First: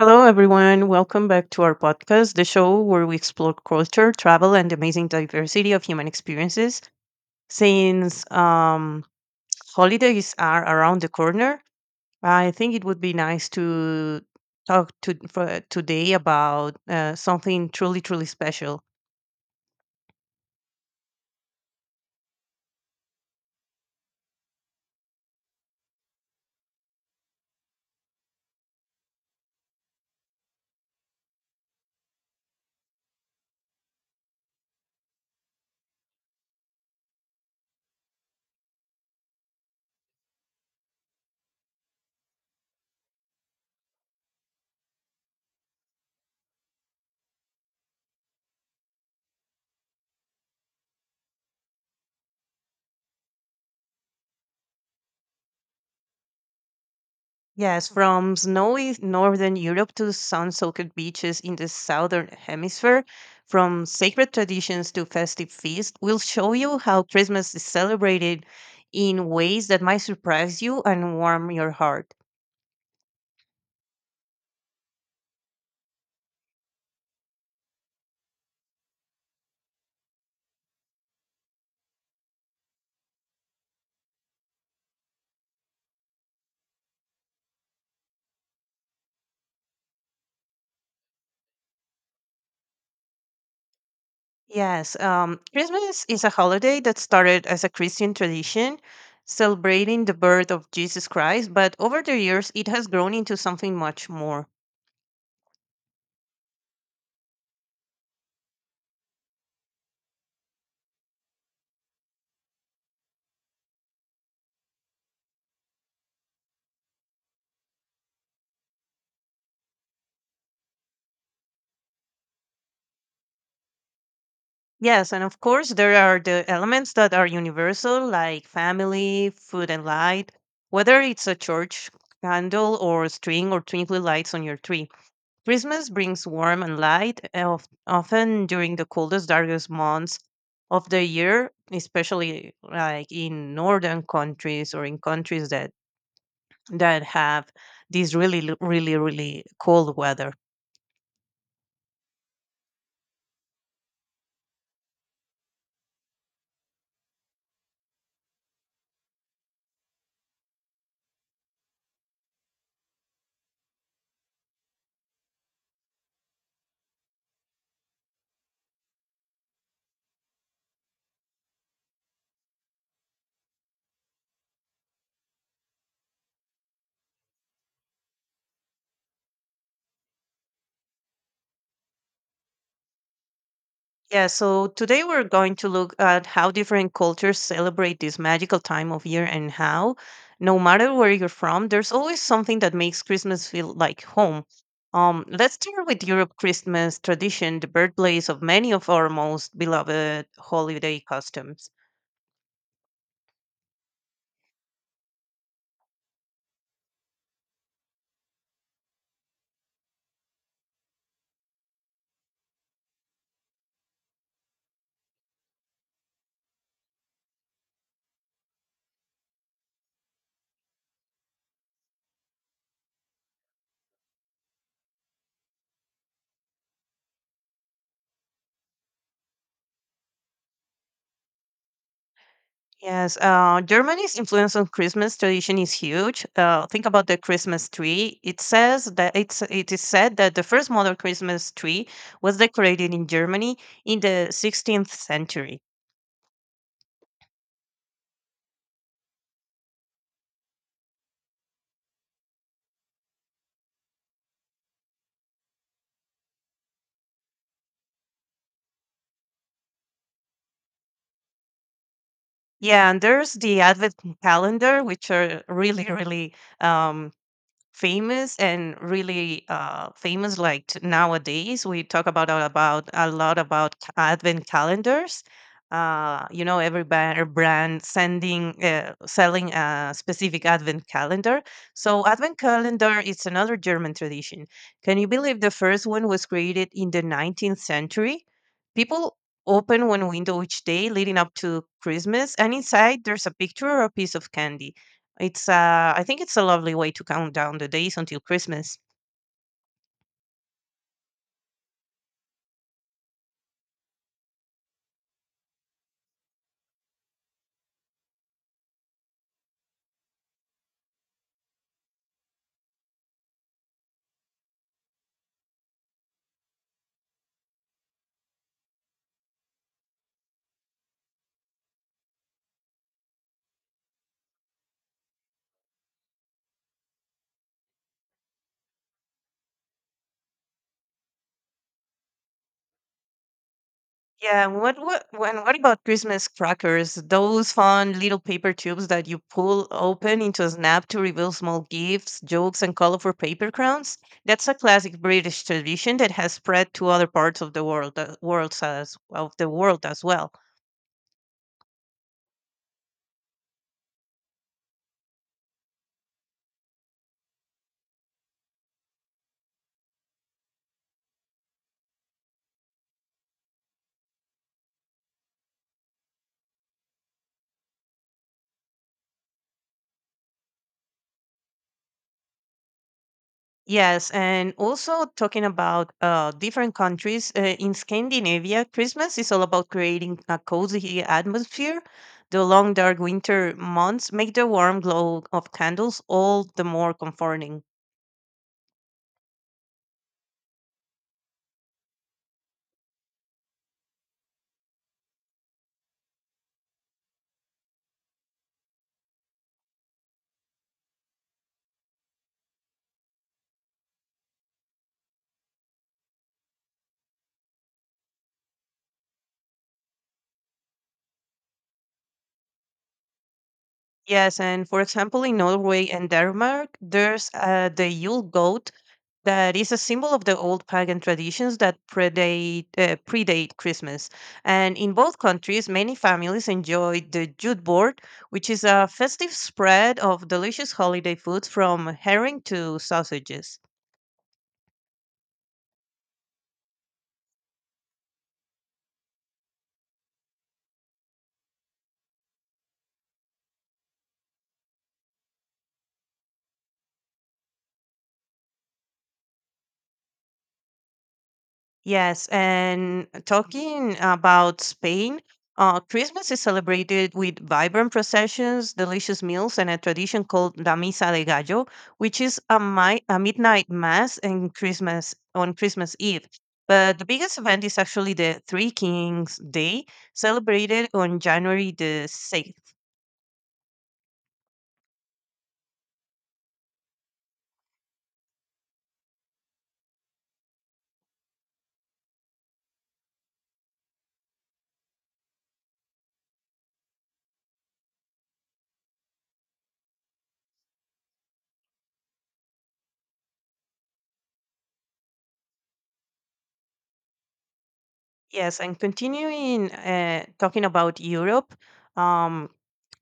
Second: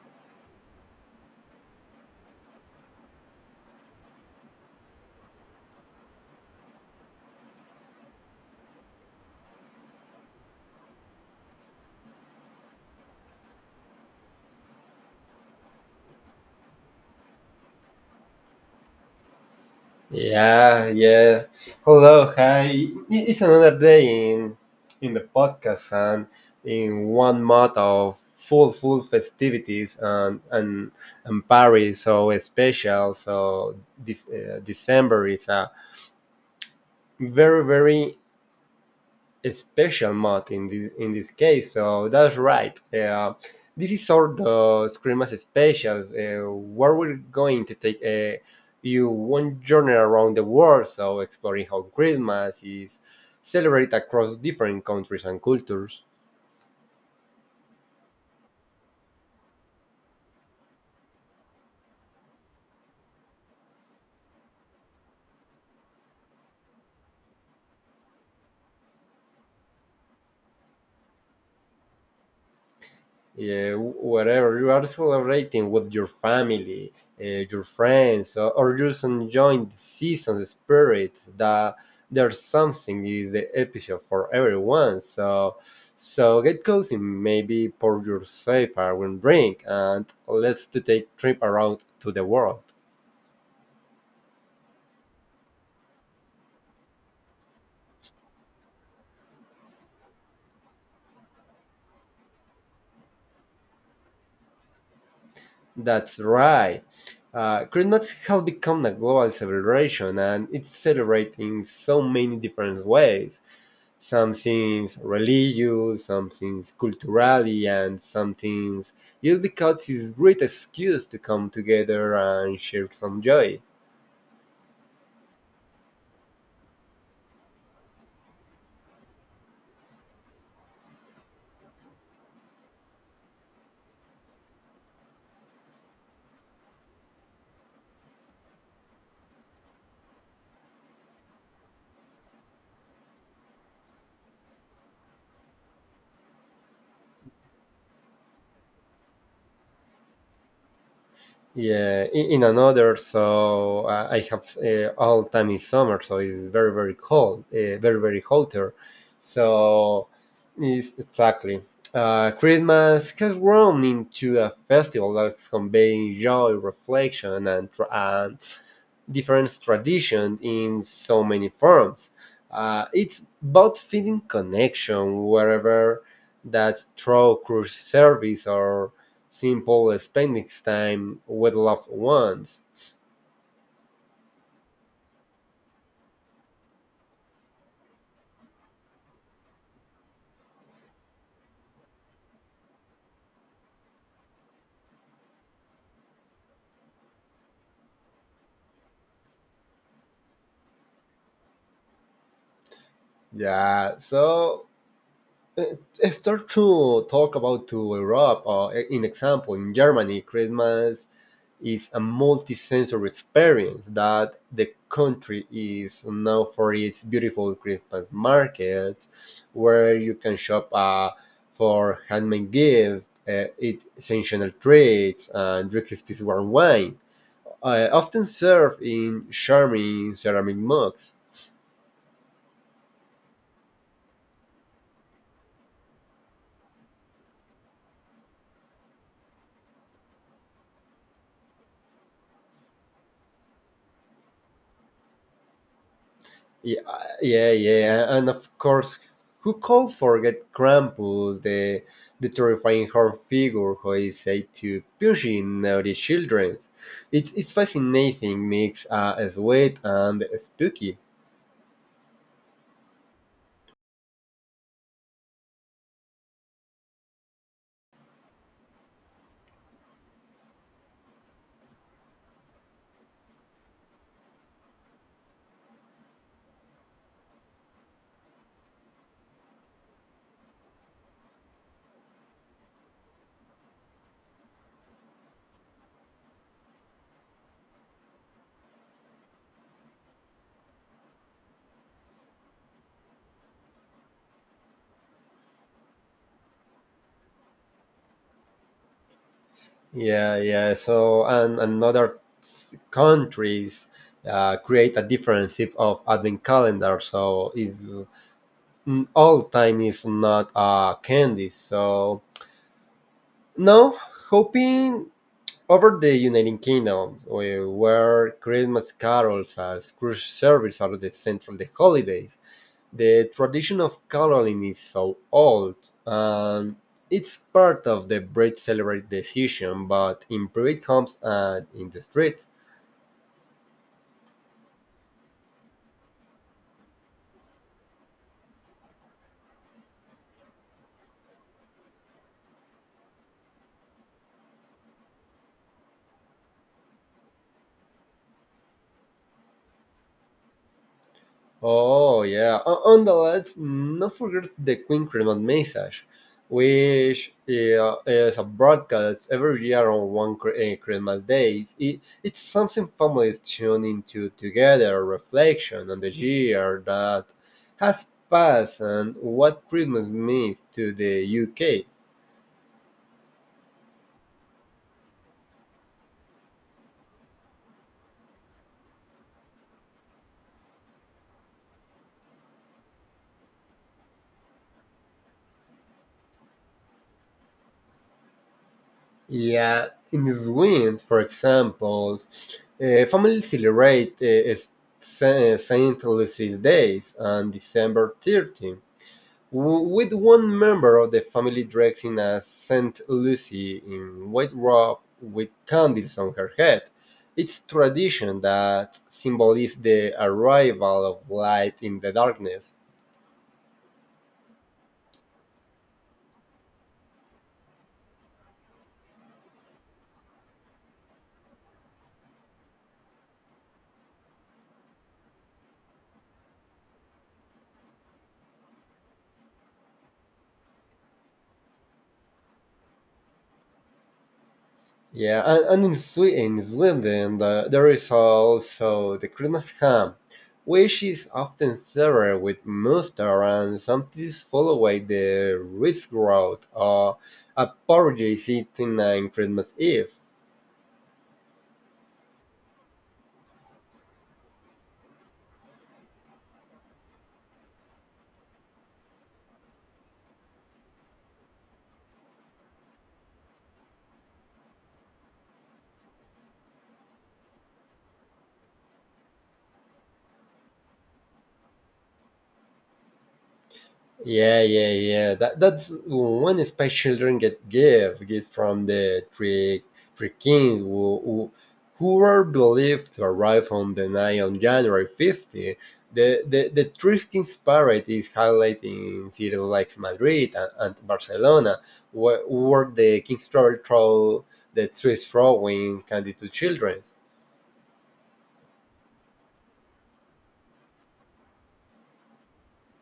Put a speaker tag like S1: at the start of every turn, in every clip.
S1: Hello, everyone. Welcome back to our podcast, the show where we explore culture, travel, and amazing diversity of human experiences. Since Holidays are around the corner. I think it would be nice to talk, for today, about something truly special.
S2: Yeah, yeah. Hello, hi. It's another day in the podcast and in one month of full festivities and Paris so special. So this December is a very very a special mod in this case. So that's right. This is sort of Scream as a special, where we're going to take you one journey around the world, so exploring how Christmas is celebrated across different countries and cultures.
S1: Yes, from snowy northern Europe to sun-soaked beaches in the southern hemisphere, from sacred traditions to festive feasts, we'll show you how Christmas is celebrated in ways that might surprise you and warm your heart.
S2: Yeah, whatever you are celebrating with your family, your friends, or just enjoying the season, the spirit that there's something is the episode for everyone. So, get cozy, maybe pour yourself a one drink, and let's to take trip around to the world.
S1: Yes, Christmas is a holiday that started as a Christian tradition celebrating the birth of Jesus Christ, but over the years it has grown into something much more.
S2: That's right. Christmas has become a global celebration and it's celebrated in so many different ways. Some things religious, some things culturally, and some things just because it's a great excuse to come together and share some joy.
S1: Yes, and of course, there are the elements that are universal, like family, food, and light, whether it's a church candle or string or twinkly lights on your tree. Christmas brings warmth and light, often during the coldest, darkest months of the year, especially like in northern countries or in countries that have this really cold weather.
S2: Yeah, in another, so I have all time is summer, so it's very very cold, very very hotter. So it's exactly Christmas has grown into a festival that's conveying joy, reflection, and and different tradition in so many forms. It's about feeling connection wherever that's through cruise service or simple spending time with loved ones.
S1: Yeah, so today we're going to look at how different cultures celebrate this magical time of year and how, no matter where you're from, there's always something that makes Christmas feel like home. Let's start with Europe Christmas tradition, the birthplace of many of our most beloved holiday customs.
S2: Yeah, so uh, start to talk about to Europe. In example, in Germany, Christmas is a multi-sensory experience that the country is known for its beautiful Christmas markets, where you can shop for handmade gifts, eat seasonal treats, and drink special wine. I often serve in charming ceramic mugs.
S1: Yes, Germany's influence on Christmas tradition is huge. Think about the Christmas tree. It says that it is said that the first modern Christmas tree was decorated in Germany in the 16th century.
S2: Yeah, yeah, yeah, and of course, who could forget Krampus, the terrifying horn figure who is said to pushing naughty children? It's fascinating mix, sweet and spooky.
S1: Yeah, and there's the Advent calendar, which are really, really um, famous and really famous like t- nowadays we talk about about a lot about advent calendars, you know every brand sending selling a specific advent calendar. So advent calendar is another German tradition. Can you believe the first one was created in the 19th century? People open one window each day leading up to Christmas, and inside there's a picture or a piece of candy. It's I think it's a lovely way to count down the days until Christmas.
S2: Yeah, yeah. So, and other countries create a different type of advent calendar. So, it's all time is not candy. So no, hoping over the United Kingdom, where Christmas carols as cruise service are the central the holidays. The tradition of caroling is so old, and it's part of the British celebrate decision, but in private homes and in the streets.
S1: Yeah, what about Christmas crackers? Those fun little paper tubes that you pull open into a snap to reveal small gifts, jokes, and colorful paper crowns? That's a classic British tradition that has spread to other parts of the world as well.
S2: Oh, yeah. On, the Let's not forget the Queen Christmas message, which, yeah, is a broadcast every year on one Christmas day. It's something families tune into together, reflection on the year that has passed and what Christmas means to the UK.
S1: Yes, and also talking about different countries, in Scandinavia, Christmas is all about creating a cozy atmosphere. The long, dark winter months make the warm glow of candles all the more comforting.
S2: Yeah, in Sweden, for example, families celebrate s- Sa- Saint Lucy's Days on December 13th, with one member of the family dressing as Saint Lucy in white robe with candles on her head. It's tradition that symbolizes the arrival of light in the darkness.
S1: Yes, and for example, in Norway and Denmark, there's the Yule that is a symbol of the old pagan traditions that predate Christmas. And in both countries, many families enjoy the jute board, which is a festive spread of delicious holiday foods from herring to sausages.
S2: Yeah, and in Sweden, there is also the Christmas ham, which is often served with mustard and sometimes followed by the risgrot or a porridge eaten on Christmas Eve.
S1: Yes, and talking about Spain, Christmas is celebrated with vibrant processions, delicious meals, and a tradition called La Misa de Gallo, which is a midnight mass and Christmas on Christmas Eve. But the biggest event is actually the Three Kings Day, celebrated on January the 6th.
S2: Yeah, yeah, yeah. That's one special children get give get from the three kings who were believed to arrive on the night on January 50. The three kings parade is highlighted in cities like Madrid and Barcelona, where the kings travel through the streets throwing candy to children.
S1: Yes, and continuing talking about Europe, um,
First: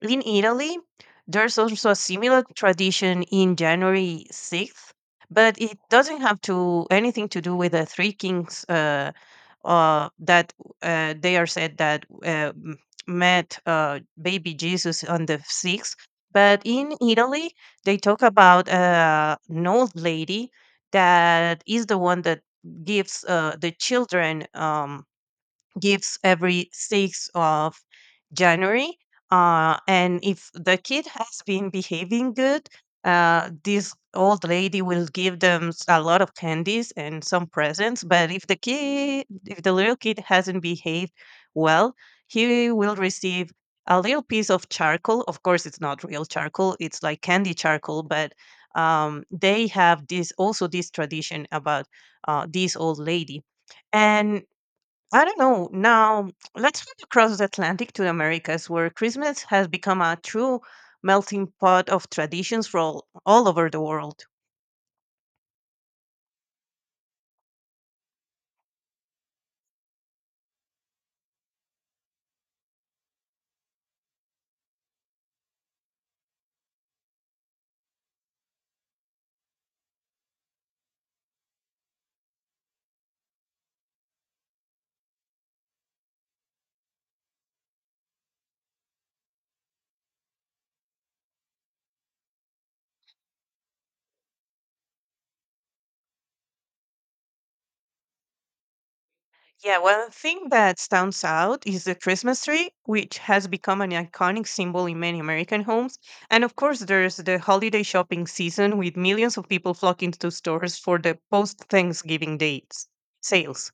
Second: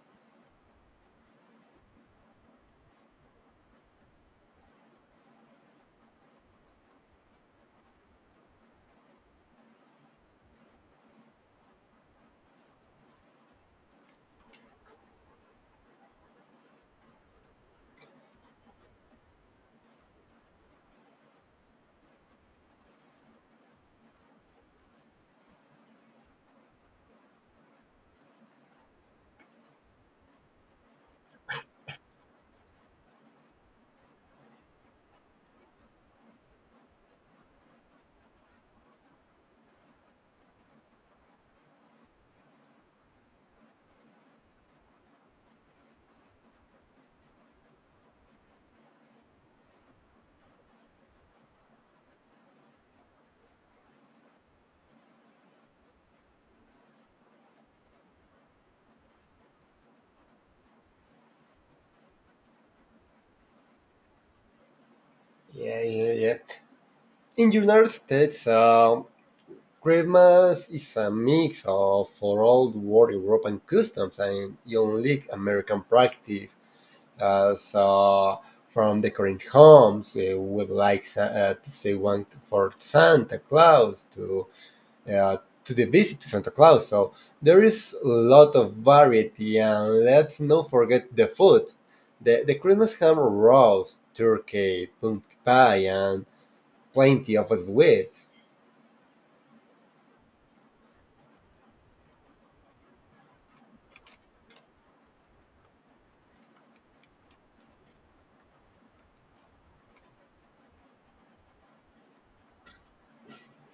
S1: in Italy, there's also a similar tradition in January 6th, but it doesn't have to anything to do with the three kings that they are said that met baby Jesus on the 6th. But in Italy, they talk about an old lady that is the one that gives the children. Gives every 6th of January. And if the kid has been behaving good, this old lady will give them a lot of candies and some presents. But if the kid, if the little kid hasn't behaved well, he will receive a little piece of charcoal. Of course, it's not real charcoal; it's like candy charcoal. But they have this also this tradition about this old lady, and I don't know. Now, let's flip across the Atlantic to the Americas, where Christmas has become a true melting pot of traditions from all over the world.
S2: Yeah, yeah, yeah. In United States, Christmas is a mix of for old world European customs and unique American practice. So, from decorating homes, with like to say one for Santa Claus uh, to the visit to Santa Claus. So there is a lot of variety, and let's not forget the food. The Christmas ham roast, turkey, pumpkin pie, and plenty of sweets.
S1: Yeah, one thing that stands out is the Christmas tree, which has become an iconic symbol in many American homes. And of course, there's the holiday shopping season with millions of people flocking to stores for the post Thanksgiving dates sales.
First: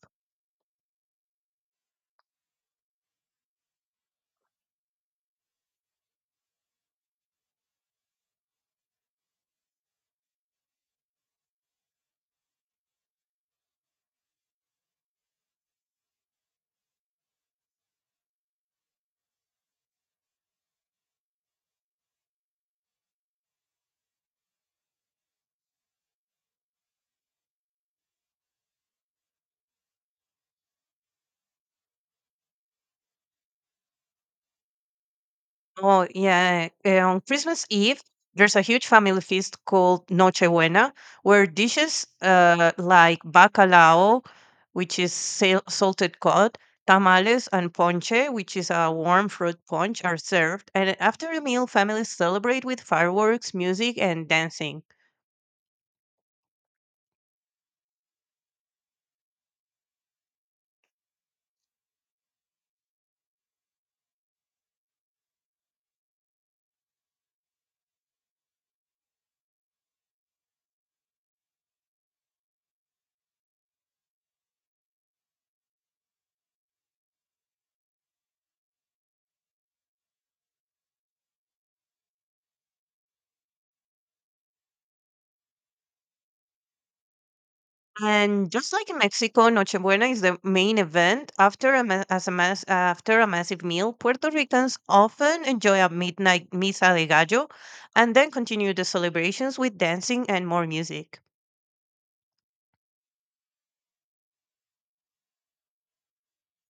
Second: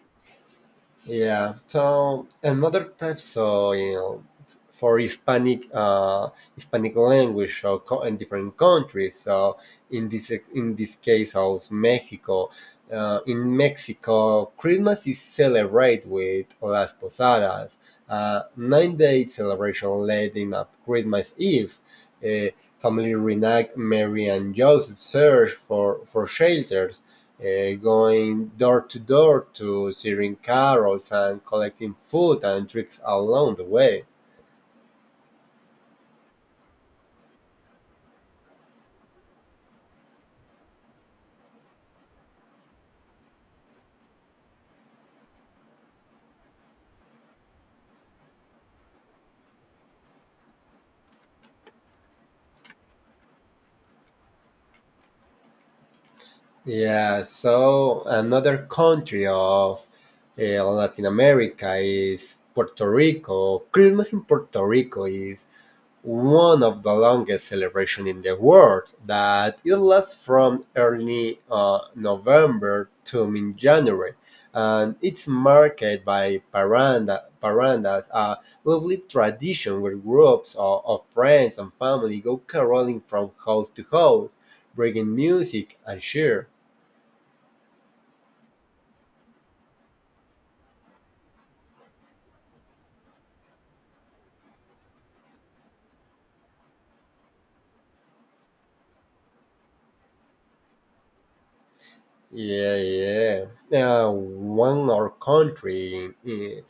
S2: Yeah. So another type, so for Hispanic, Hispanic language, so in different countries. So in this case, of Mexico. In Mexico, Christmas is celebrated with las posadas, a 9-day celebration leading up Christmas Eve. Uh, Family reenact Mary and Joseph search for shelter going door to door to sharing carols and collecting food and drinks along the way.
S1: Oh, yeah. On Christmas Eve, there's a huge family feast called Noche Buena, where dishes like bacalao, which is salted cod, tamales, and ponche, which is a warm fruit punch, are served. And after the meal, families celebrate with fireworks, music, and dancing.
S2: Yeah, so another country of Latin America is Puerto Rico. Christmas in Puerto Rico is one of the longest celebrations in the world that it lasts from early November to mid January. And it's marked by parandas, a lovely tradition where groups of friends and family go caroling from house to house, bringing music and cheer.
S1: And just like in Mexico, Nochebuena is the main event. After a, ma- as a mass, after a massive meal, Puerto Ricans often enjoy a midnight misa de gallo and then continue the celebrations with dancing and more music.
S2: Yeah, yeah. One or country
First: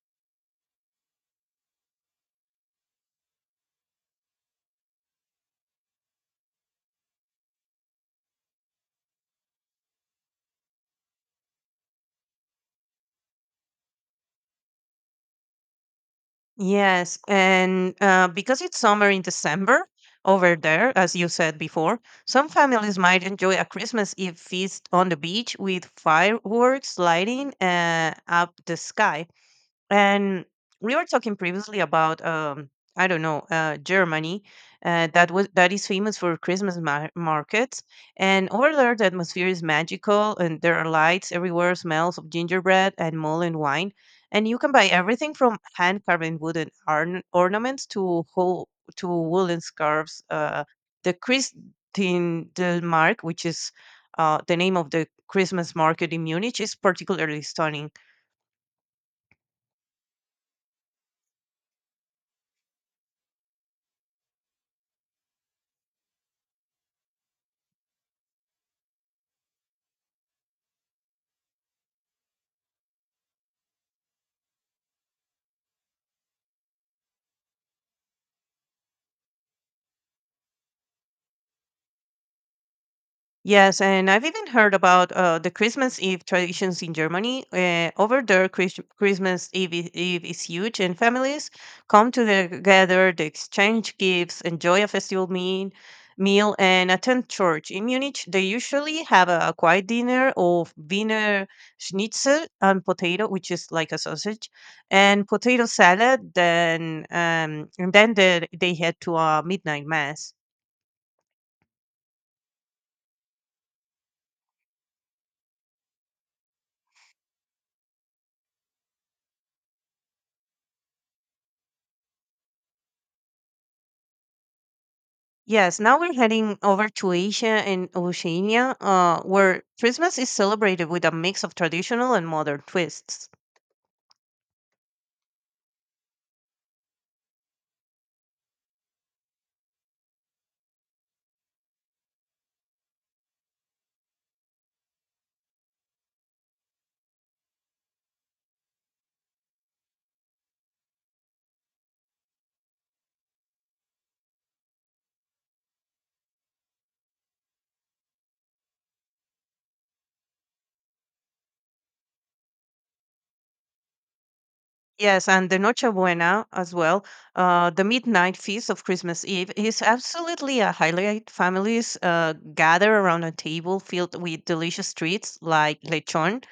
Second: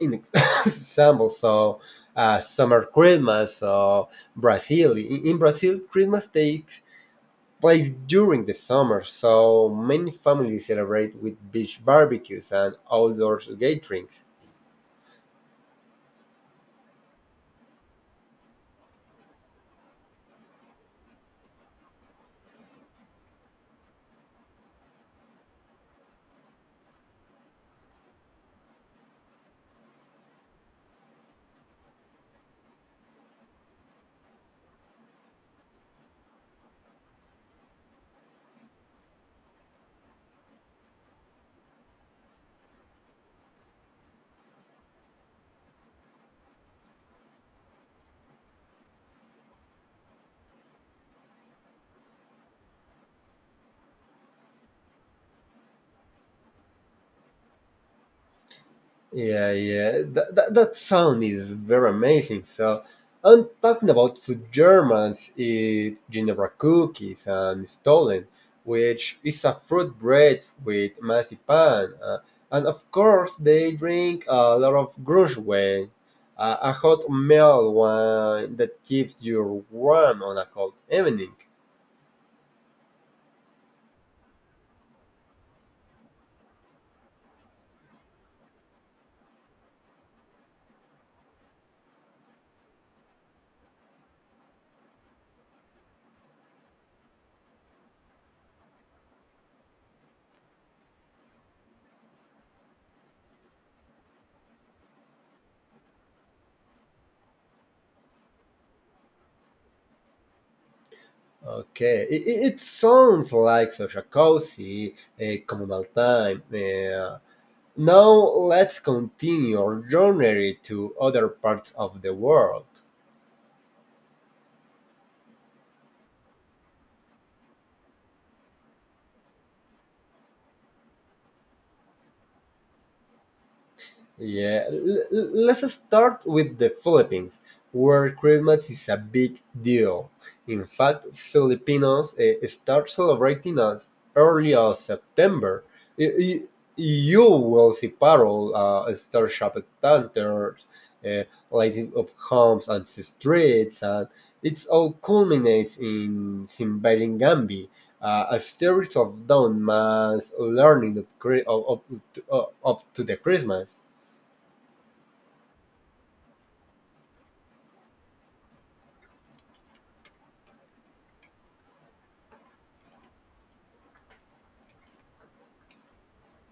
S2: in example. So summer Christmas. So Brazil in Brazil, Christmas takes place during the summer. So many families celebrate with beach barbecues and outdoor gatherings.
S1: Yes, and because it's summer in December over there, as you said before, some families might enjoy a Christmas Eve feast on the beach with fireworks lighting up the sky. And we were talking previously about I don't know, uh, Germany, that is famous for Christmas markets, and over there the atmosphere is magical, and there are lights everywhere, smells of gingerbread and mulled wine, and you can buy everything from hand carving wooden ornaments to whole to woolen scarves. Uh, the Christine del Mark, which is the name of the Christmas market in Munich, is particularly stunning.
S2: Yeah, yeah. That sound is very amazing. So, I'm talking about food Germans eat Ginevra cookies and Stollen, which is a fruit bread with marzipan. And of course, they drink a lot of Grünswein, a hot meal wine that keeps you warm on a cold evening.
S1: Yes, and I've even heard about the Christmas Eve traditions in Germany. Over there, Christmas Eve is huge, and families come together, they exchange gifts, enjoy a meal, and attend church. In Munich, they usually have a quiet dinner of Wiener Schnitzel and potato, which is like a sausage, and potato salad. Then they head to a midnight mass.
S2: Okay, it sounds like such a cozy, a communal time. Yeah. Now let's continue our journey to other parts of the world.
S1: Yes, now we're heading over to Asia and Oceania, where Christmas is celebrated with a mix of traditional and modern twists.
S2: Yeah, let's start with the Philippines, where Christmas is a big deal. In fact, Filipinos start celebrating as early as September. Y- y- You will see parol, star shopped lanterns, uh, lighting up homes and streets, and it all culminates in Gambi, a series of dawn mass learning up, cri- up, up, to- up to the Christmas.
S1: Yes, and the Noche Buena as well, the midnight feast of Christmas Eve, is absolutely a highlight. Families gather around a table filled with delicious treats like lechon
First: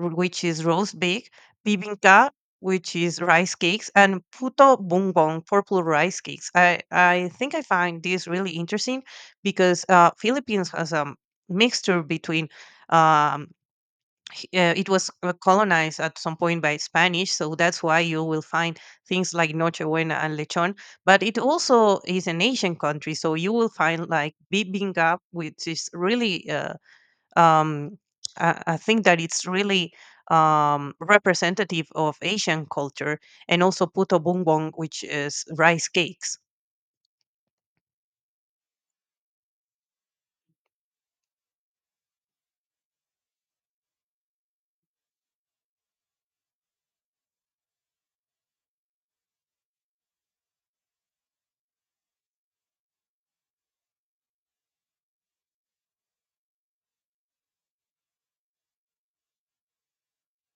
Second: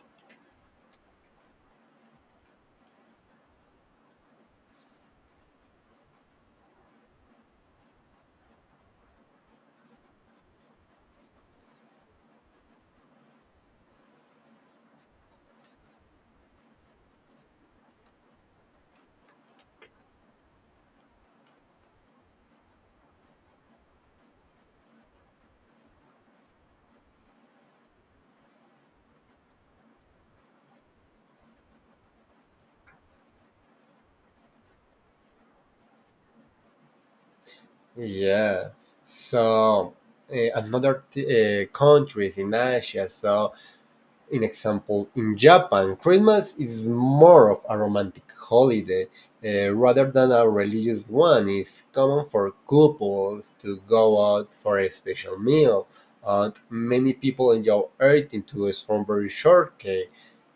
S1: which is roast pig, bibinka, which is rice cakes, and puto bumbong, purple rice cakes. I think I find this really interesting because Philippines has a mixture between um, it was colonized at some point by Spanish, so that's why you will find things like noche buena and lechon. But it also is an Asian country, so you will find like bibinka, which is really um, I think that it's really representative of Asian culture, and also puto bumbong, which is rice cakes.
S2: Yeah. So another countries in Asia. So, in example, in Japan, Christmas is more of a romantic holiday rather than a religious one. It's common for couples to go out for a special meal, and many people enjoy eating to a strawberry shortcake.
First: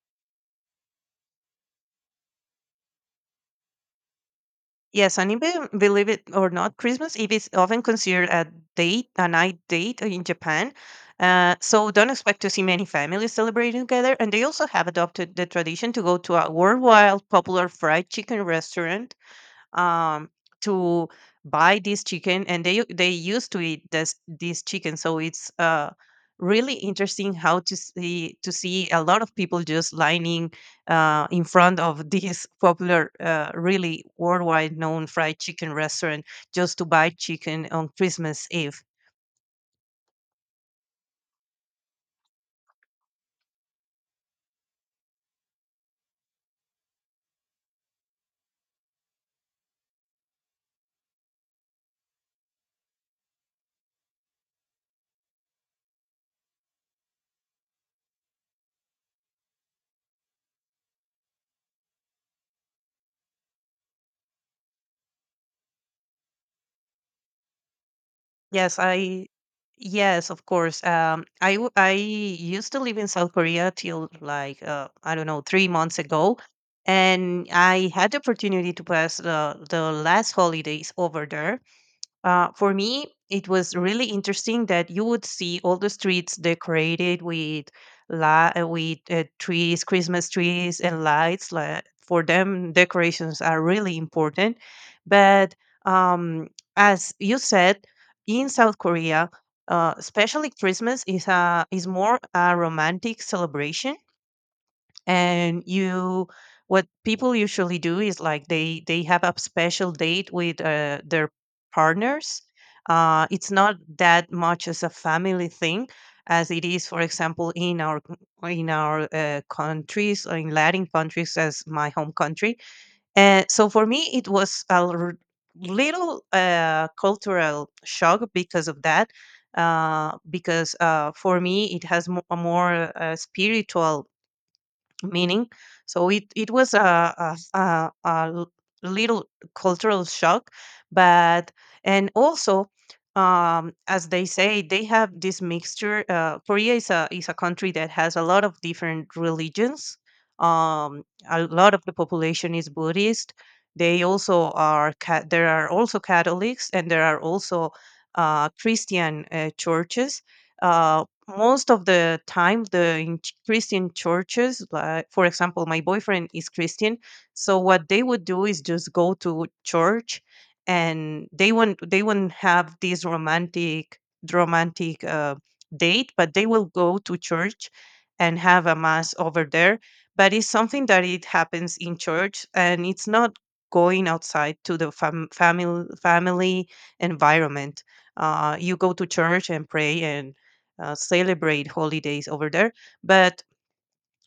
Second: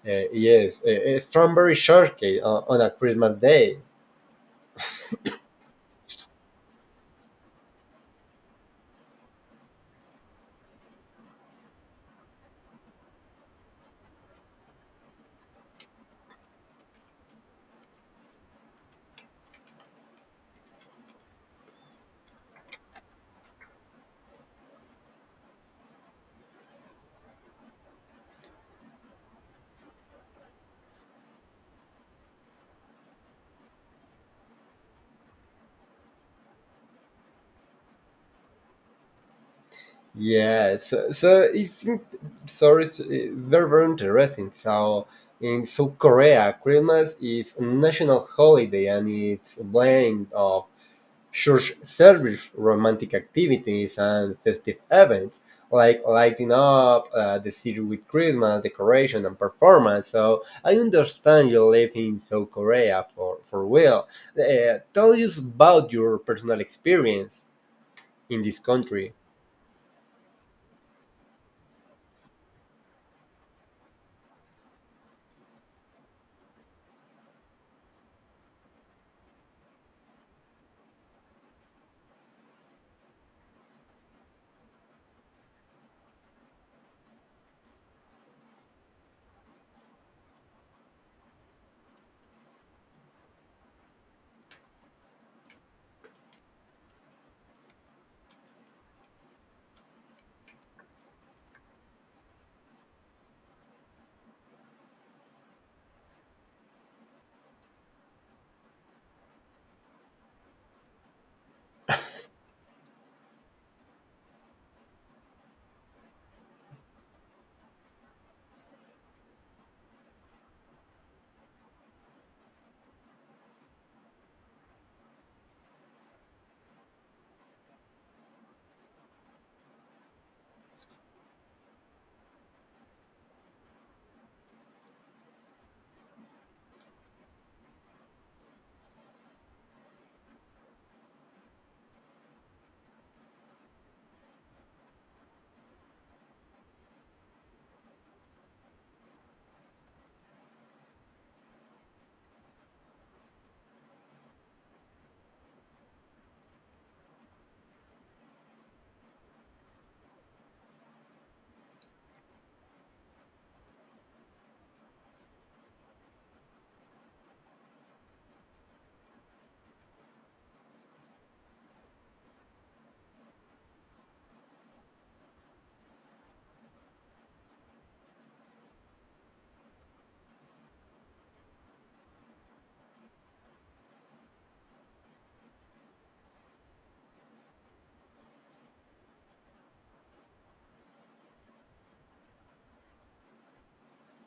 S2: Yes, a strawberry shortcake on a Christmas day.
S1: Yes, and even believe it or not, Christmas Eve is often considered a date, a night date in Japan. So don't expect to see many families celebrating together. And they also have adopted the tradition to go to a worldwide popular fried chicken restaurant um, to buy this chicken, and they used to eat this chicken. So it's really interesting how to see a lot of people just lining in front of this popular, really worldwide known fried chicken restaurant just to buy chicken on Christmas Eve.
S2: Yeah, so it's sorry, it's very very interesting. So in South Korea, Christmas is a national holiday and it's a blend of church service, romantic activities, and festive events like lighting up the city with Christmas decoration and performance. So I understand you live in South Korea for real. Tell us about your personal experience in this
S1: Yes,
S2: country.
S1: I yes, of course. I used to live in South Korea till like I don't know, 3 months ago, and I had the opportunity to pass the last holidays over there. For me, it was really interesting that you would see all the streets decorated with trees, Christmas trees, and lights. Like, for them, decorations are really important. But um, as you said, in South Korea, especially Christmas is a is more a romantic celebration. And you what people usually do is like they have a special date with their partners. It's not that much as a family thing as it is, for example, in our countries, or in Latin countries as my home country. And so for me it was little cultural shock because of that. Because for me it has a more spiritual meaning. So it was a little cultural shock. But, and also, as they say, they have this mixture. Korea is a country that has a lot of different religions. um a lot of the population is Buddhist. They also are there are also Catholics, and there are also Christian churches. Uh, Most of the time Christian churches, like for example my boyfriend is Christian, so what they would do is just go to church. And they won't have this romantic date, but they will go to church and have a mass over there. But it's something that it happens in church, and it's not going outside to the family environment. You go to church and pray, and celebrate holidays over there. But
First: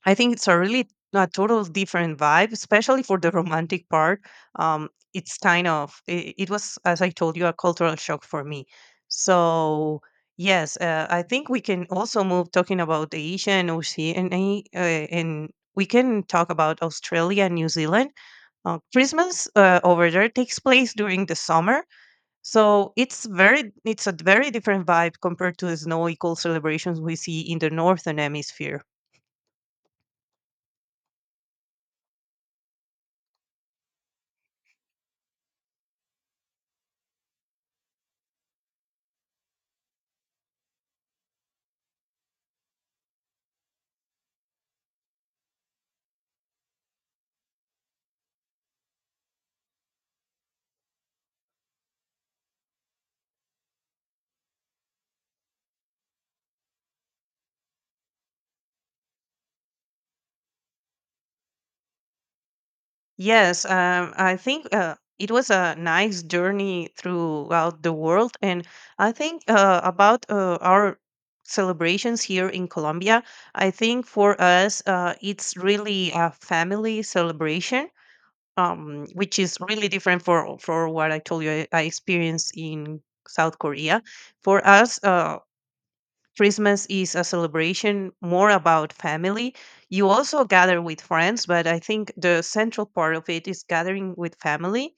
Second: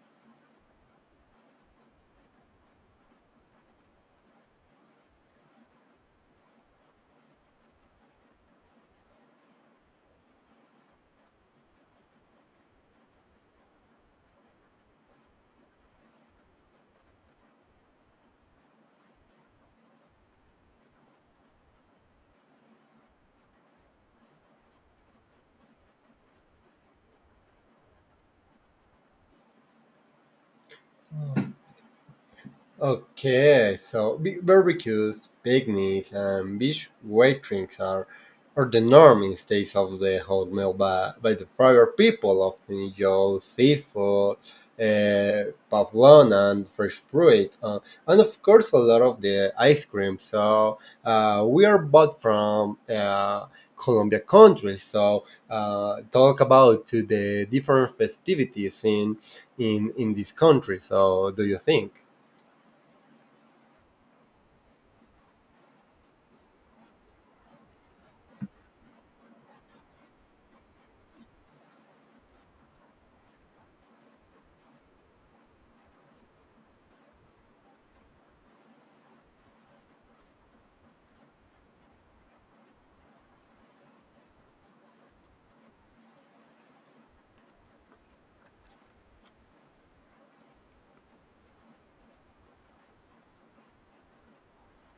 S1: I think it's a really a total different vibe, especially for the romantic part. Um, it's kind of it was, as I told you, a cultural shock for me. So yes, I think we can also move talking about the Asia and Oceania, and we can talk about Australia and New Zealand. Christmas over there takes place during the summer, so it's a very different vibe compared to the snow equal celebrations we see in the northern hemisphere.
S2: Okay, so barbecues, picnics, and beach weightings are the norm in states of the hot meal by the fire. People often enjoy seafood, pavlon, and fresh fruit, and of course, a lot of the ice cream. So, we are both from Colombia country, so talk about to the different festivities in this country. So, do you think?
S1: Yes, I think it was a nice journey throughout the world, and I think about our celebrations here in Colombia. I think for us, it's really a family celebration. Which is really different for what I told you I experienced in South Korea. For us, Christmas is a celebration more about family. You also gather with friends, but I think the central part of it is gathering with family.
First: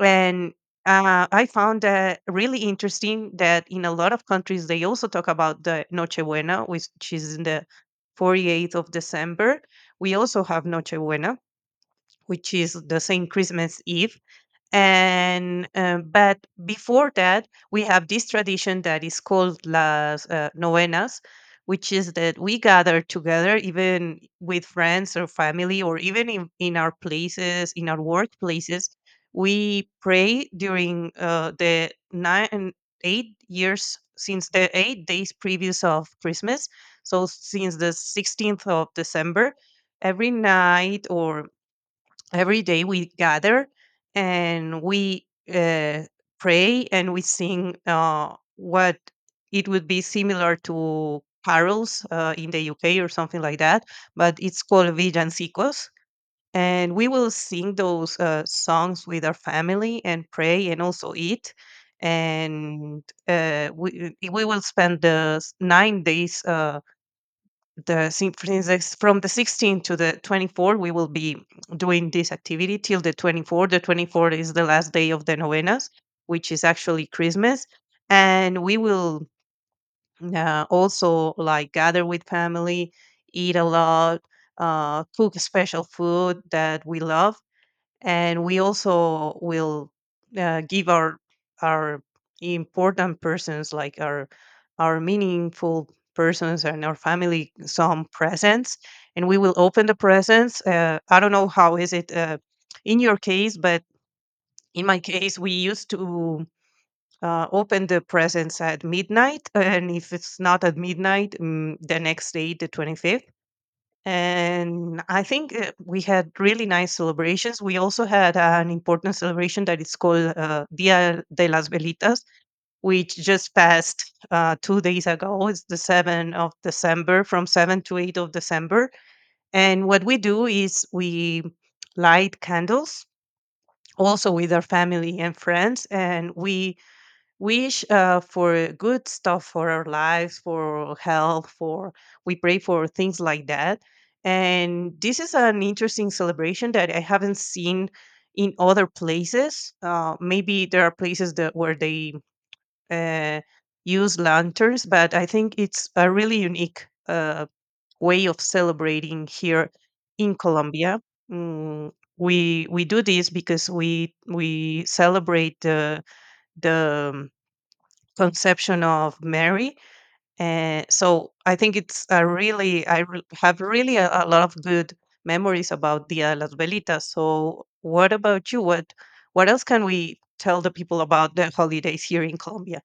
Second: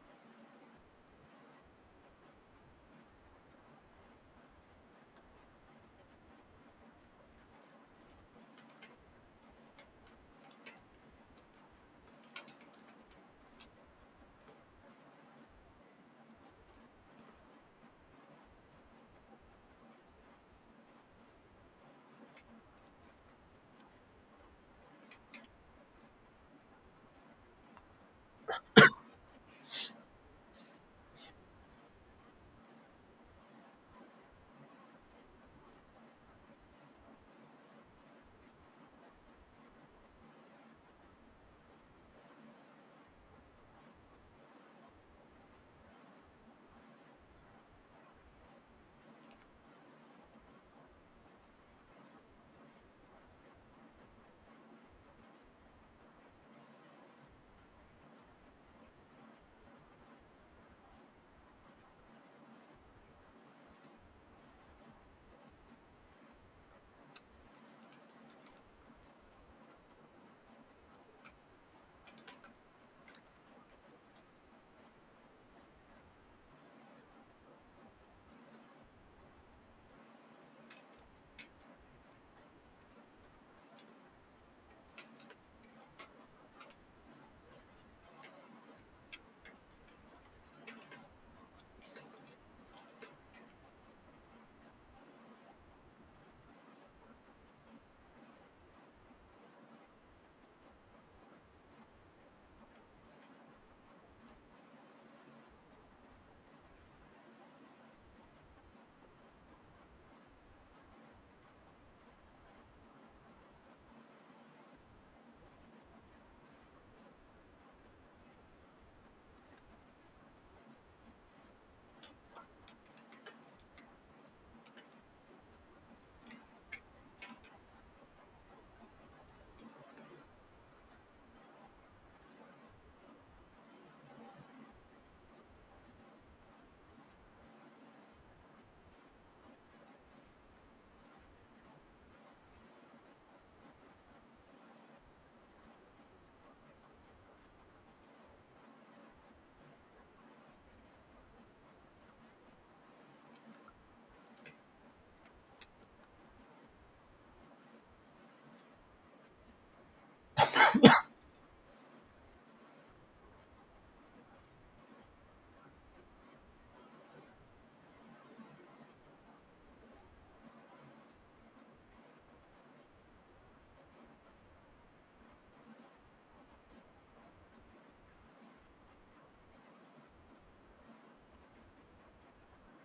S1: And I found that really interesting that in a lot of countries they also talk about the Nochebuena, which is in the 48th of December. We also have Nochebuena, which is the same Christmas Eve. And but before that we have this tradition that is called las novenas, which is that we gather together even with friends or family, or even in our places, in our workplaces. We pray during the nine eight years since the 8 days previous of Christmas. So since the 16th of December, every night or every day we gather, and we uh, pray, and we sing, what it would be similar to carols in the UK or something like that, but it's called villancicos. And we will sing those songs with our family and pray and also eat. And we will spend 9 days, for instance, from the 16 to the 24. We will be doing this activity till the 24. The 24 is the last day of the novenas, which is actually Christmas. And we will, also like gather with family, eat a lot, cook special food that we love. And we also will, give our our important persons, like our meaningful persons and our family, some presents. And we will open the presents. I don't know how is it in your case, but in my case we used to open the presents at midnight. And if it's not at midnight, the next day, the 25th. And I think we had really nice celebrations. We also had an important celebration that is called Dia de las Velitas, which just passed 2 days ago. It's the 7th of December, from 7 to 8 of December. And what we do is we light candles also with our family and friends, and we wish for good stuff for our lives, for health, for we pray for things like that. And this is an interesting celebration that I haven't seen in other places. Maybe there are places that where they uh, use lanterns, but I think it's a really unique way of celebrating here in Colombia. Mm, we do this because we celebrate the conception of Mary. So I think it's a really, I have really a lot of good memories about Dia de las Velitas. So what about you? What else can we tell the people about the holidays here in Colombia?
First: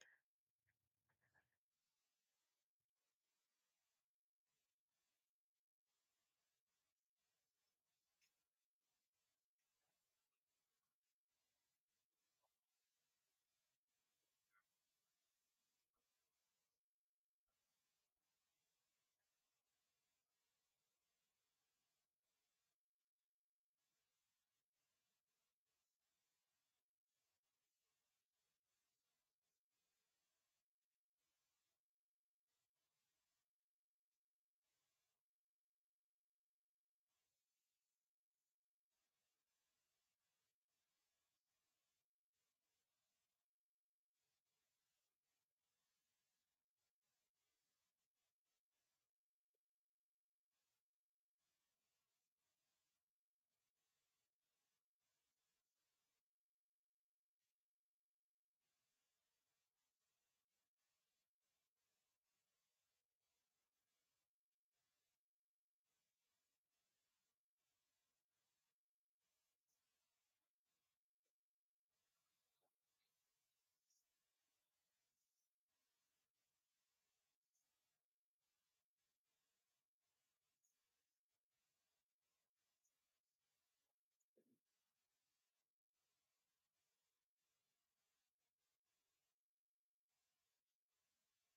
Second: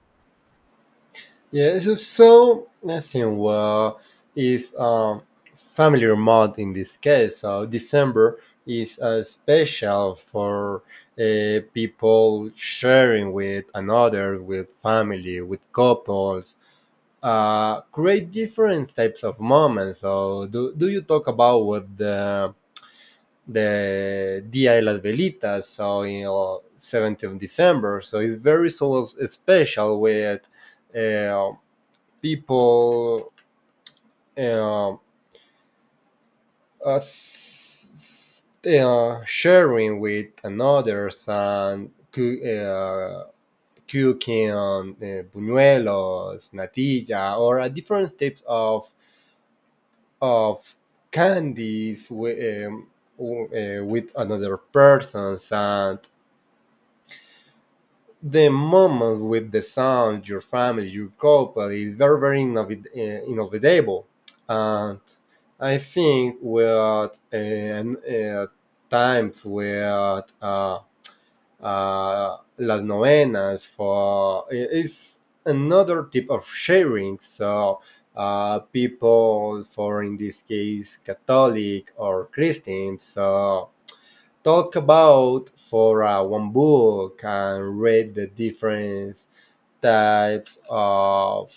S2: Yeah, so I think well is familiar month in this case. So December is special for people sharing with another, with family, with couples. Create different types of moments. So do you talk about what the Dia de las Velitas? 17th of December. So it's very so special with. Uh, People uh, sharing with another's and cooking buñuelos, natilla, or different types of candies with, with another persons and the moment with the sound, your family, your couple is very, very innovable. And I think we're at times where las novenas for is another type of sharing. So people, for in this case, Catholic or Christian, so talk about for one book and read the different types of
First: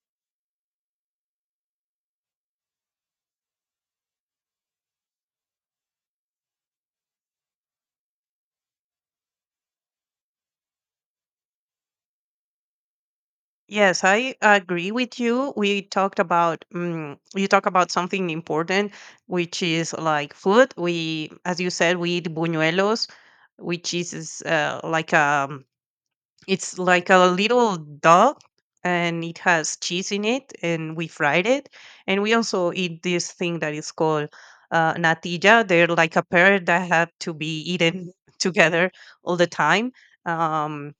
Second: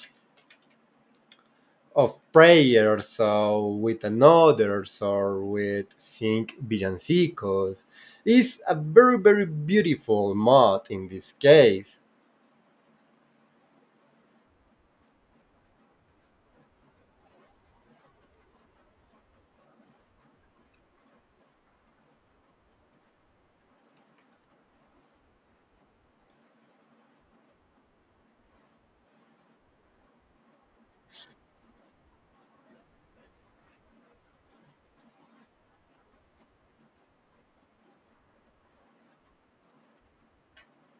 S2: of prayers so with another or with sing villancicos is a very very beautiful mod in this case.
S1: Yes, I agree with you. We talked about You talk about something important, which is like food. As you said, we eat buñuelos, which is like a it's like a little dog, and it has cheese in it, and we fried it. And we also eat this thing that is called natilla. They're like a pair that have to be eaten together all the time. Um,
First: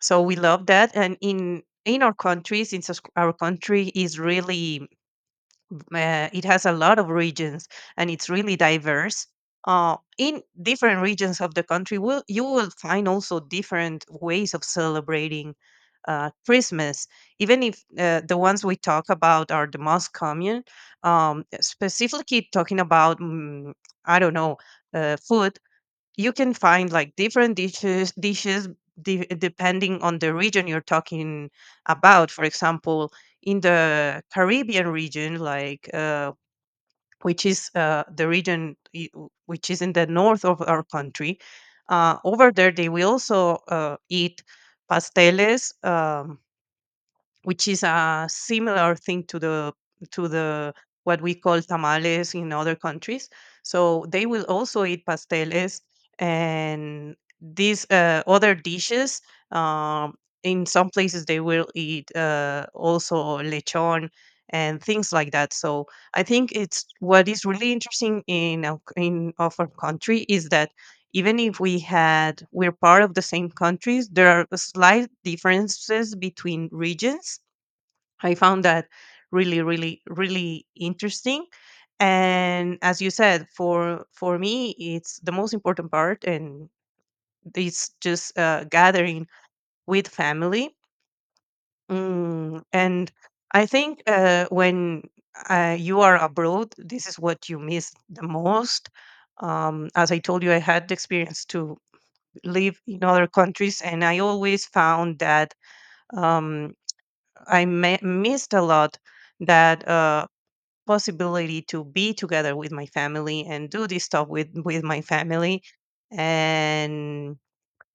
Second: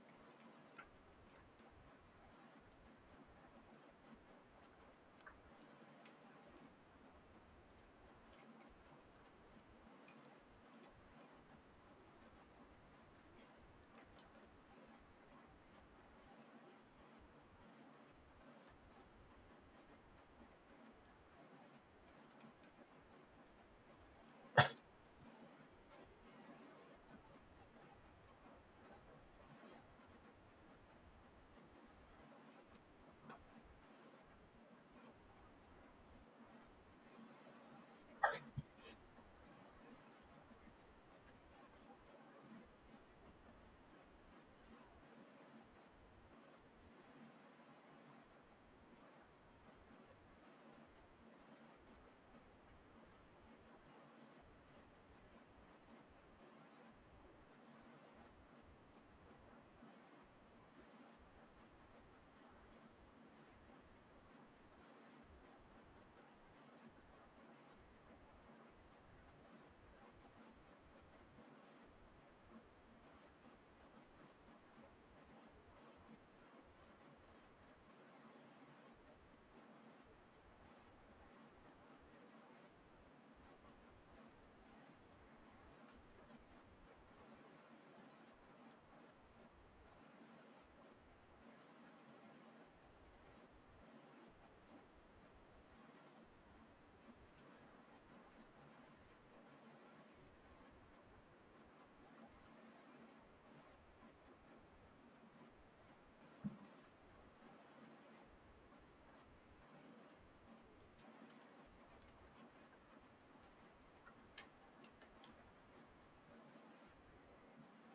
S1: so we love that. And in our countries, since our country is really, it has a lot of regions, and it's really diverse. In different regions of the country, will you will find also different ways of celebrating Christmas. Even if the ones we talk about are the most common, specifically talking about, I don't know, food. You can find like different dishes dishes, depending on the region you're talking about. For example, in the Caribbean region, which is, the region, which is in the north of our country. Over there they will also eat pasteles, which is a similar thing to the what we call tamales in other countries. So they will also eat pasteles, and these other dishes. Um, in some places, they will eat, also lechon and things like that. So I think, it's what is really interesting in in of our country, is that even if we're part of the same countries, there are slight differences between regions. I found that really, really, really interesting. And as you said, for me, it's the most important part, and it's just gathering with family. And I think when you are abroad, this is what you miss the most. As I told you, I had the experience to live in other countries, and I always found that, um, I missed a lot that. Possibility to be together with my family and do this stuff with my family. And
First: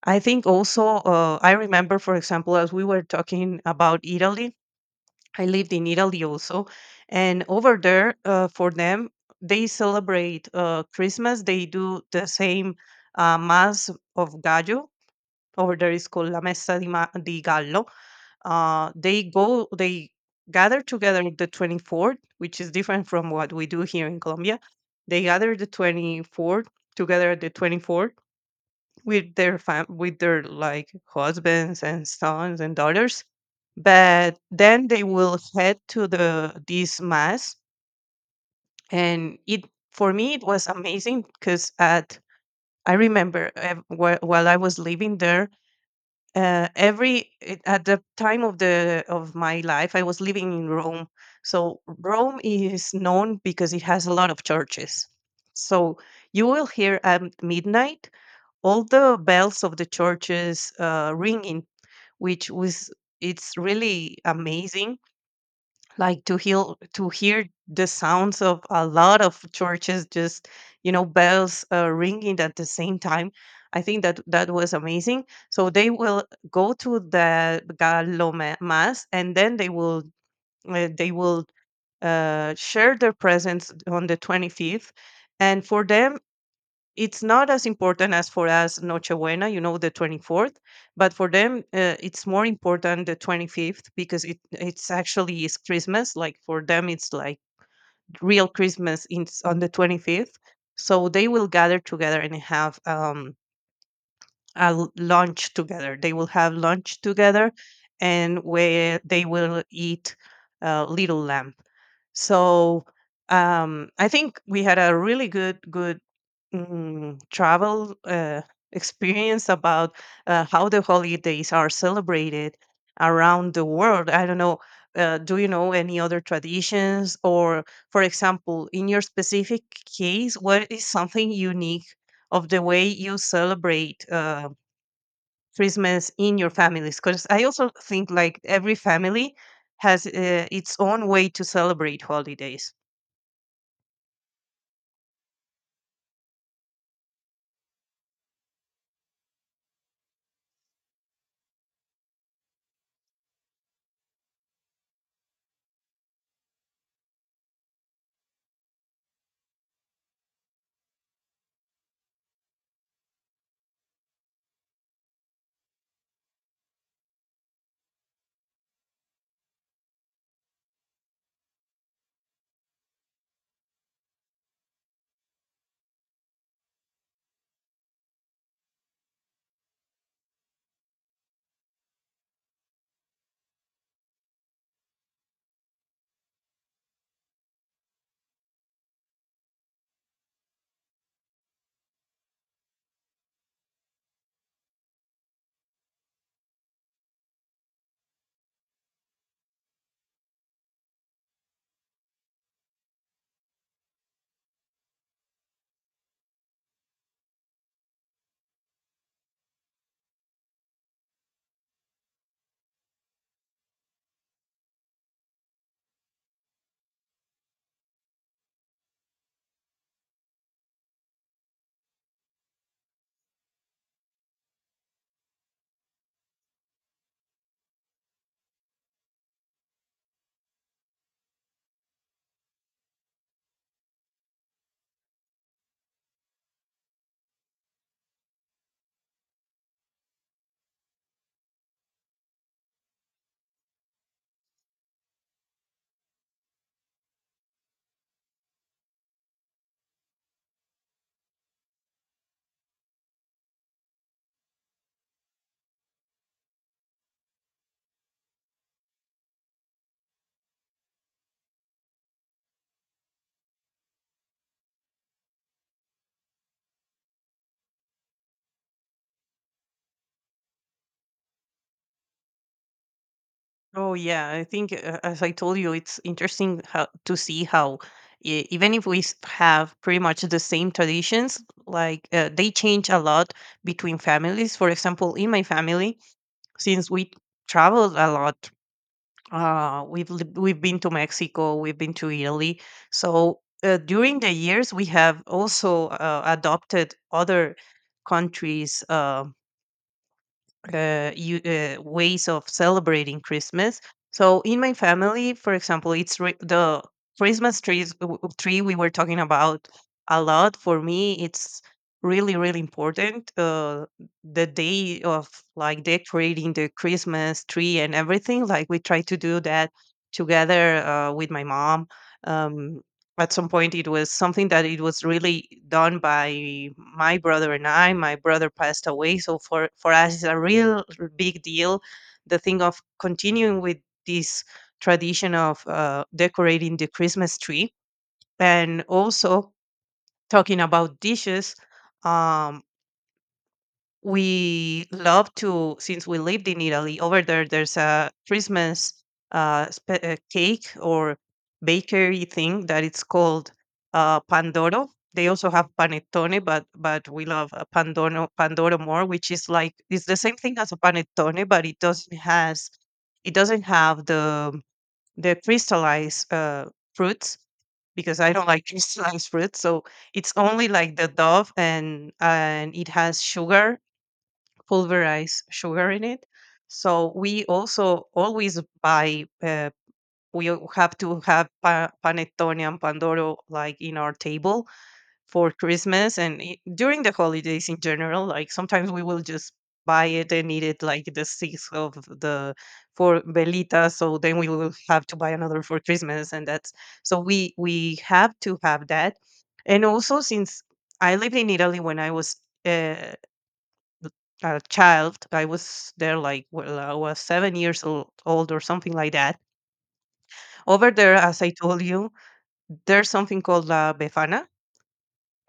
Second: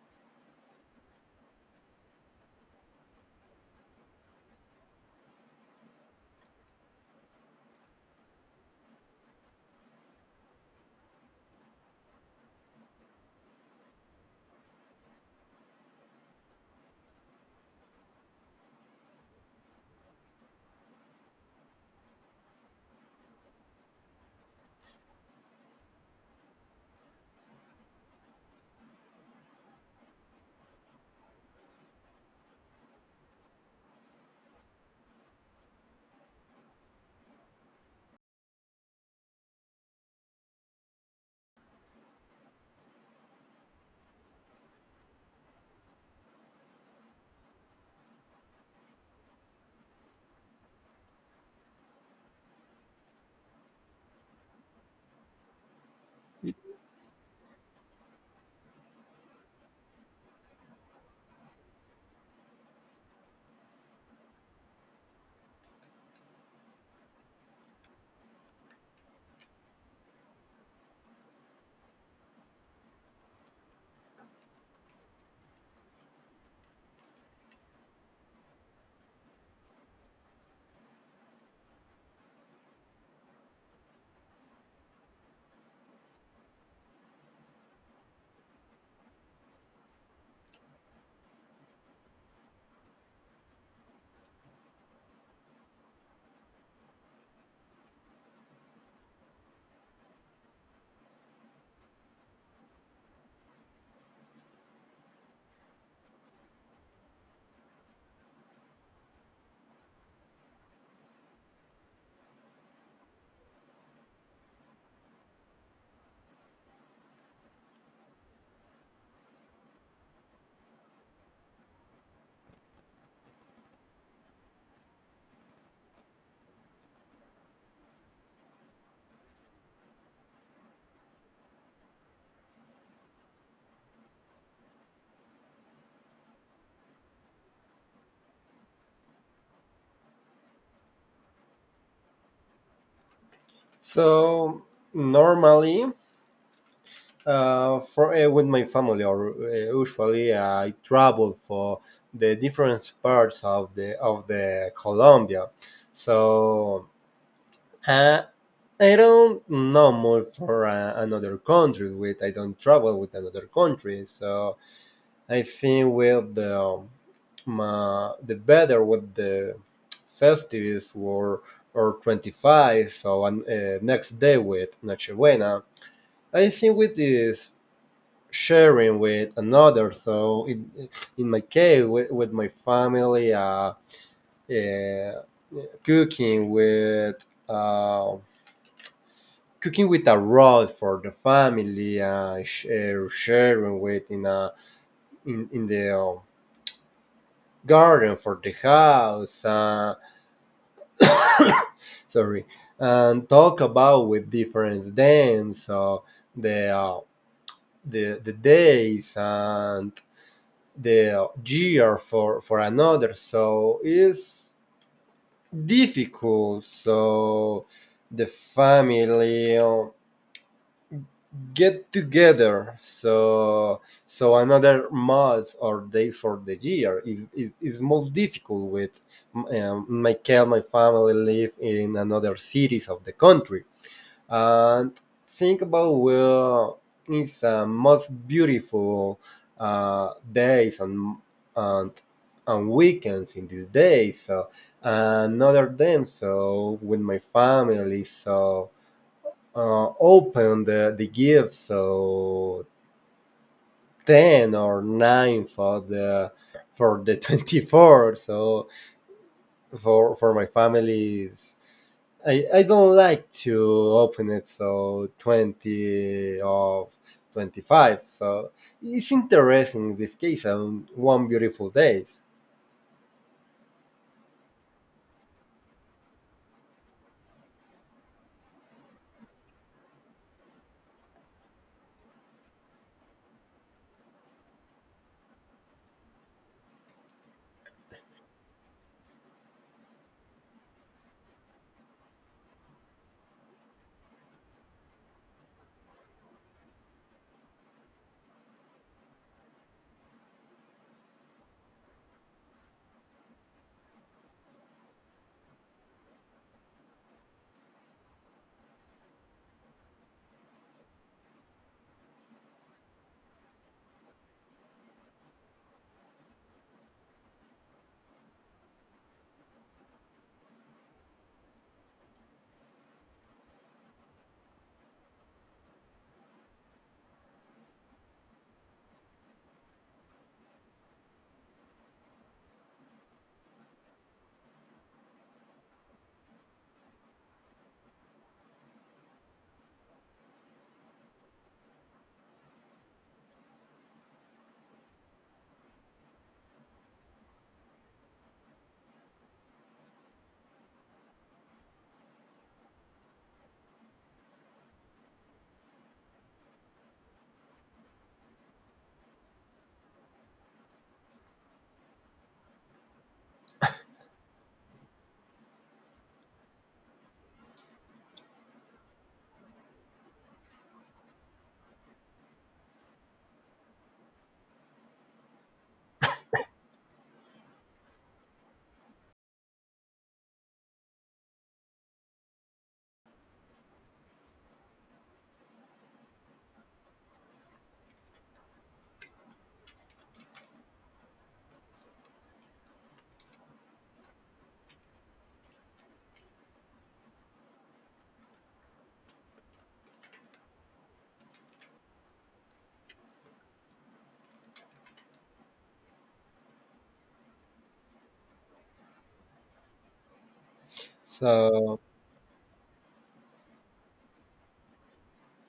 S1: I think also, I remember, for example, as we were talking about Italy, I lived in Italy also. And over there, for them, they celebrate, Christmas, they do the same mass of gallo. Over there is called la messa di, di gallo. They go, they gather together the 24th, which is different from what we do here in Colombia. They gather the 24th together, at the 24th, with their with their like husbands and sons and daughters. But then they will head to the this mass, and it for me it was amazing, because at I remember, while I was living there. At the time of the of my life I was living in Rome. So Rome is known because it has a lot of churches. So you will hear at midnight all the bells of the churches, ringing, which was, it's really amazing, like to hear the sounds of a lot of churches, just bells, ringing at the same time. I think that that was amazing. So they will go to the gallo mass, and then they will, share their presents on the 25th. And for them it's not as important as for us Nochebuena, the 24th. But for them, it's more important the 25th, because it's actually is Christmas. Like for them, it's like real Christmas on the 25th. So they will gather together and have lunch together. They will have lunch together, and where they will eat little lamb. So I think we had a really good, travel, experience about how the holidays are celebrated around the world. I don't know. Do you know any other traditions, or for example, in your specific case, what is something unique of the way you celebrate Christmas in your families? Because I also think like every family has its own way to celebrate holidays.
S2: So normally, for with my family, or usually I travel for the different parts of the Colombia. So uh, I don't know more for another country. With I don't travel with another country, so I think with the the better with the festivities were or 25 so on next day with Nochebuena. I think with this sharing with another. So in my case, with my family, uh, cooking with uh, cooking with a roast for the family, sharing with in a in in the garden for the house. Sorry, and talk about with different them. So the the days and the year for another so it's difficult so the family get together so another month or day for the year is most difficult with michael my family live in another cities of the country and think about where is the most beautiful days and and weekends in these days so another them so with my family so open the gifts. So 10 or 9 for the 24 so for my family is I don't like to open it so 20 of 25 so it's interesting in this case on one beautiful days.
S1: Oh yeah, I think, as I told you, it's interesting how to see how, even if have pretty much the same traditions, like they change a lot between families. For example, in my family, since we traveled a lot, we've lived, we've been to Mexico, we've been to Italy. So during the years, we have also adopted other countries. Ways of celebrating Christmas. So in my family, for example, it's, the Christmas trees w- w- tree we were talking about a lot. For me, it's really important. The day of, like, decorating the Christmas tree and everything, like we try to do that together, with my mom. Um, at some point it was something that it was really done by my brother and I. My brother passed away, so for us it's a real big deal. The thing of continuing with this tradition of decorating the Christmas tree, and also talking about dishes. Um, we love to, since we lived in Italy, over there there's a Christmas, cake or bakery thing that it's called, pandoro. They also have panettone, but we love, pandoro more, which is like it's the same thing as a panettone, but it doesn't have the crystallized fruits, because I don't like crystallized fruit. So it's only like the dove, and it has sugar, pulverize sugar in it. So we also always buy. Have to have panettone and pandoro, like in our table for Christmas and, during the holidays in general. Like sometimes we will just buy it and eat it, like the sixth of the for Belita. So then we will have to buy another for Christmas, and that's, so we have to have that. And also, since I lived in Italy when I was, Uh, a child. I was there, like, well, I was 7 years old, or something like that. Over there, as I
S2: So
S1: told you, there's something called La Befana.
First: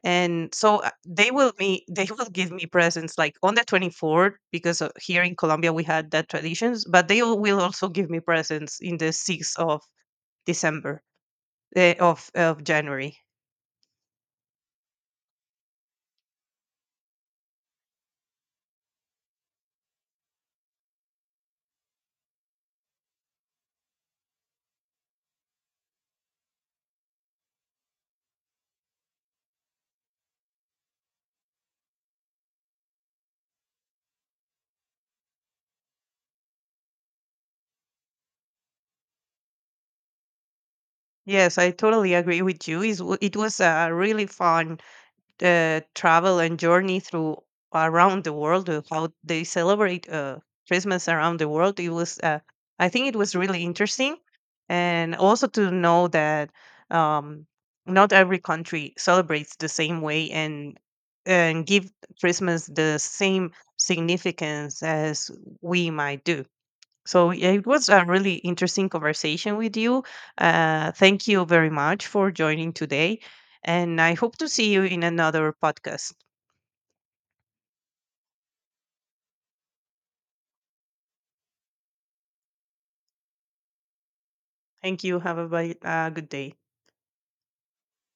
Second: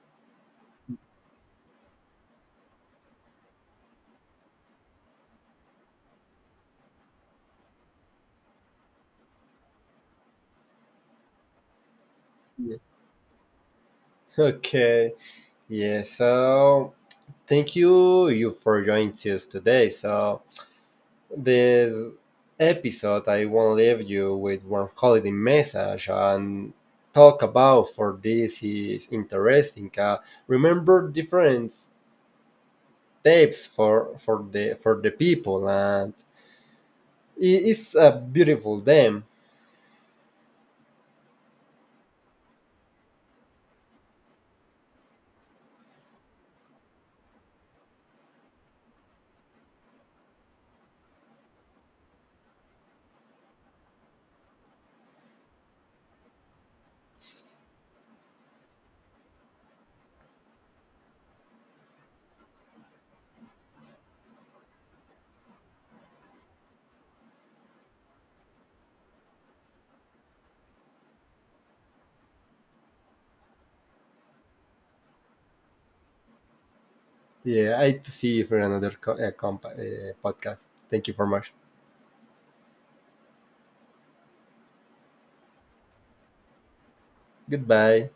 S1: And so they will me they will give me presents like on the 24th, because, here in Colombia we had that traditions, but, will also give me presents in the 6th of December, of January.
S2: okay, yeah, so thank you for joining us today. So this episode, I want to leave you with one holiday message and talk about for this is interesting. Remember different steps for the people, and it's a beautiful them.
S1: Yes, I totally agree with you. It was a really fun travel and journey through, around the world, how they celebrate Christmas around the world. It was, I think it was really interesting, and also to know that, um, not every country celebrates the same way and give Christmas the same significance as we might do. So yeah, it was a really interesting conversation with you. Thank you very much for joining today, and I hope to see you in another podcast.
S2: Yeah, I to see you for another podcast. Thank you very much.
S1: Thank you. Have a good day.
S2: Goodbye.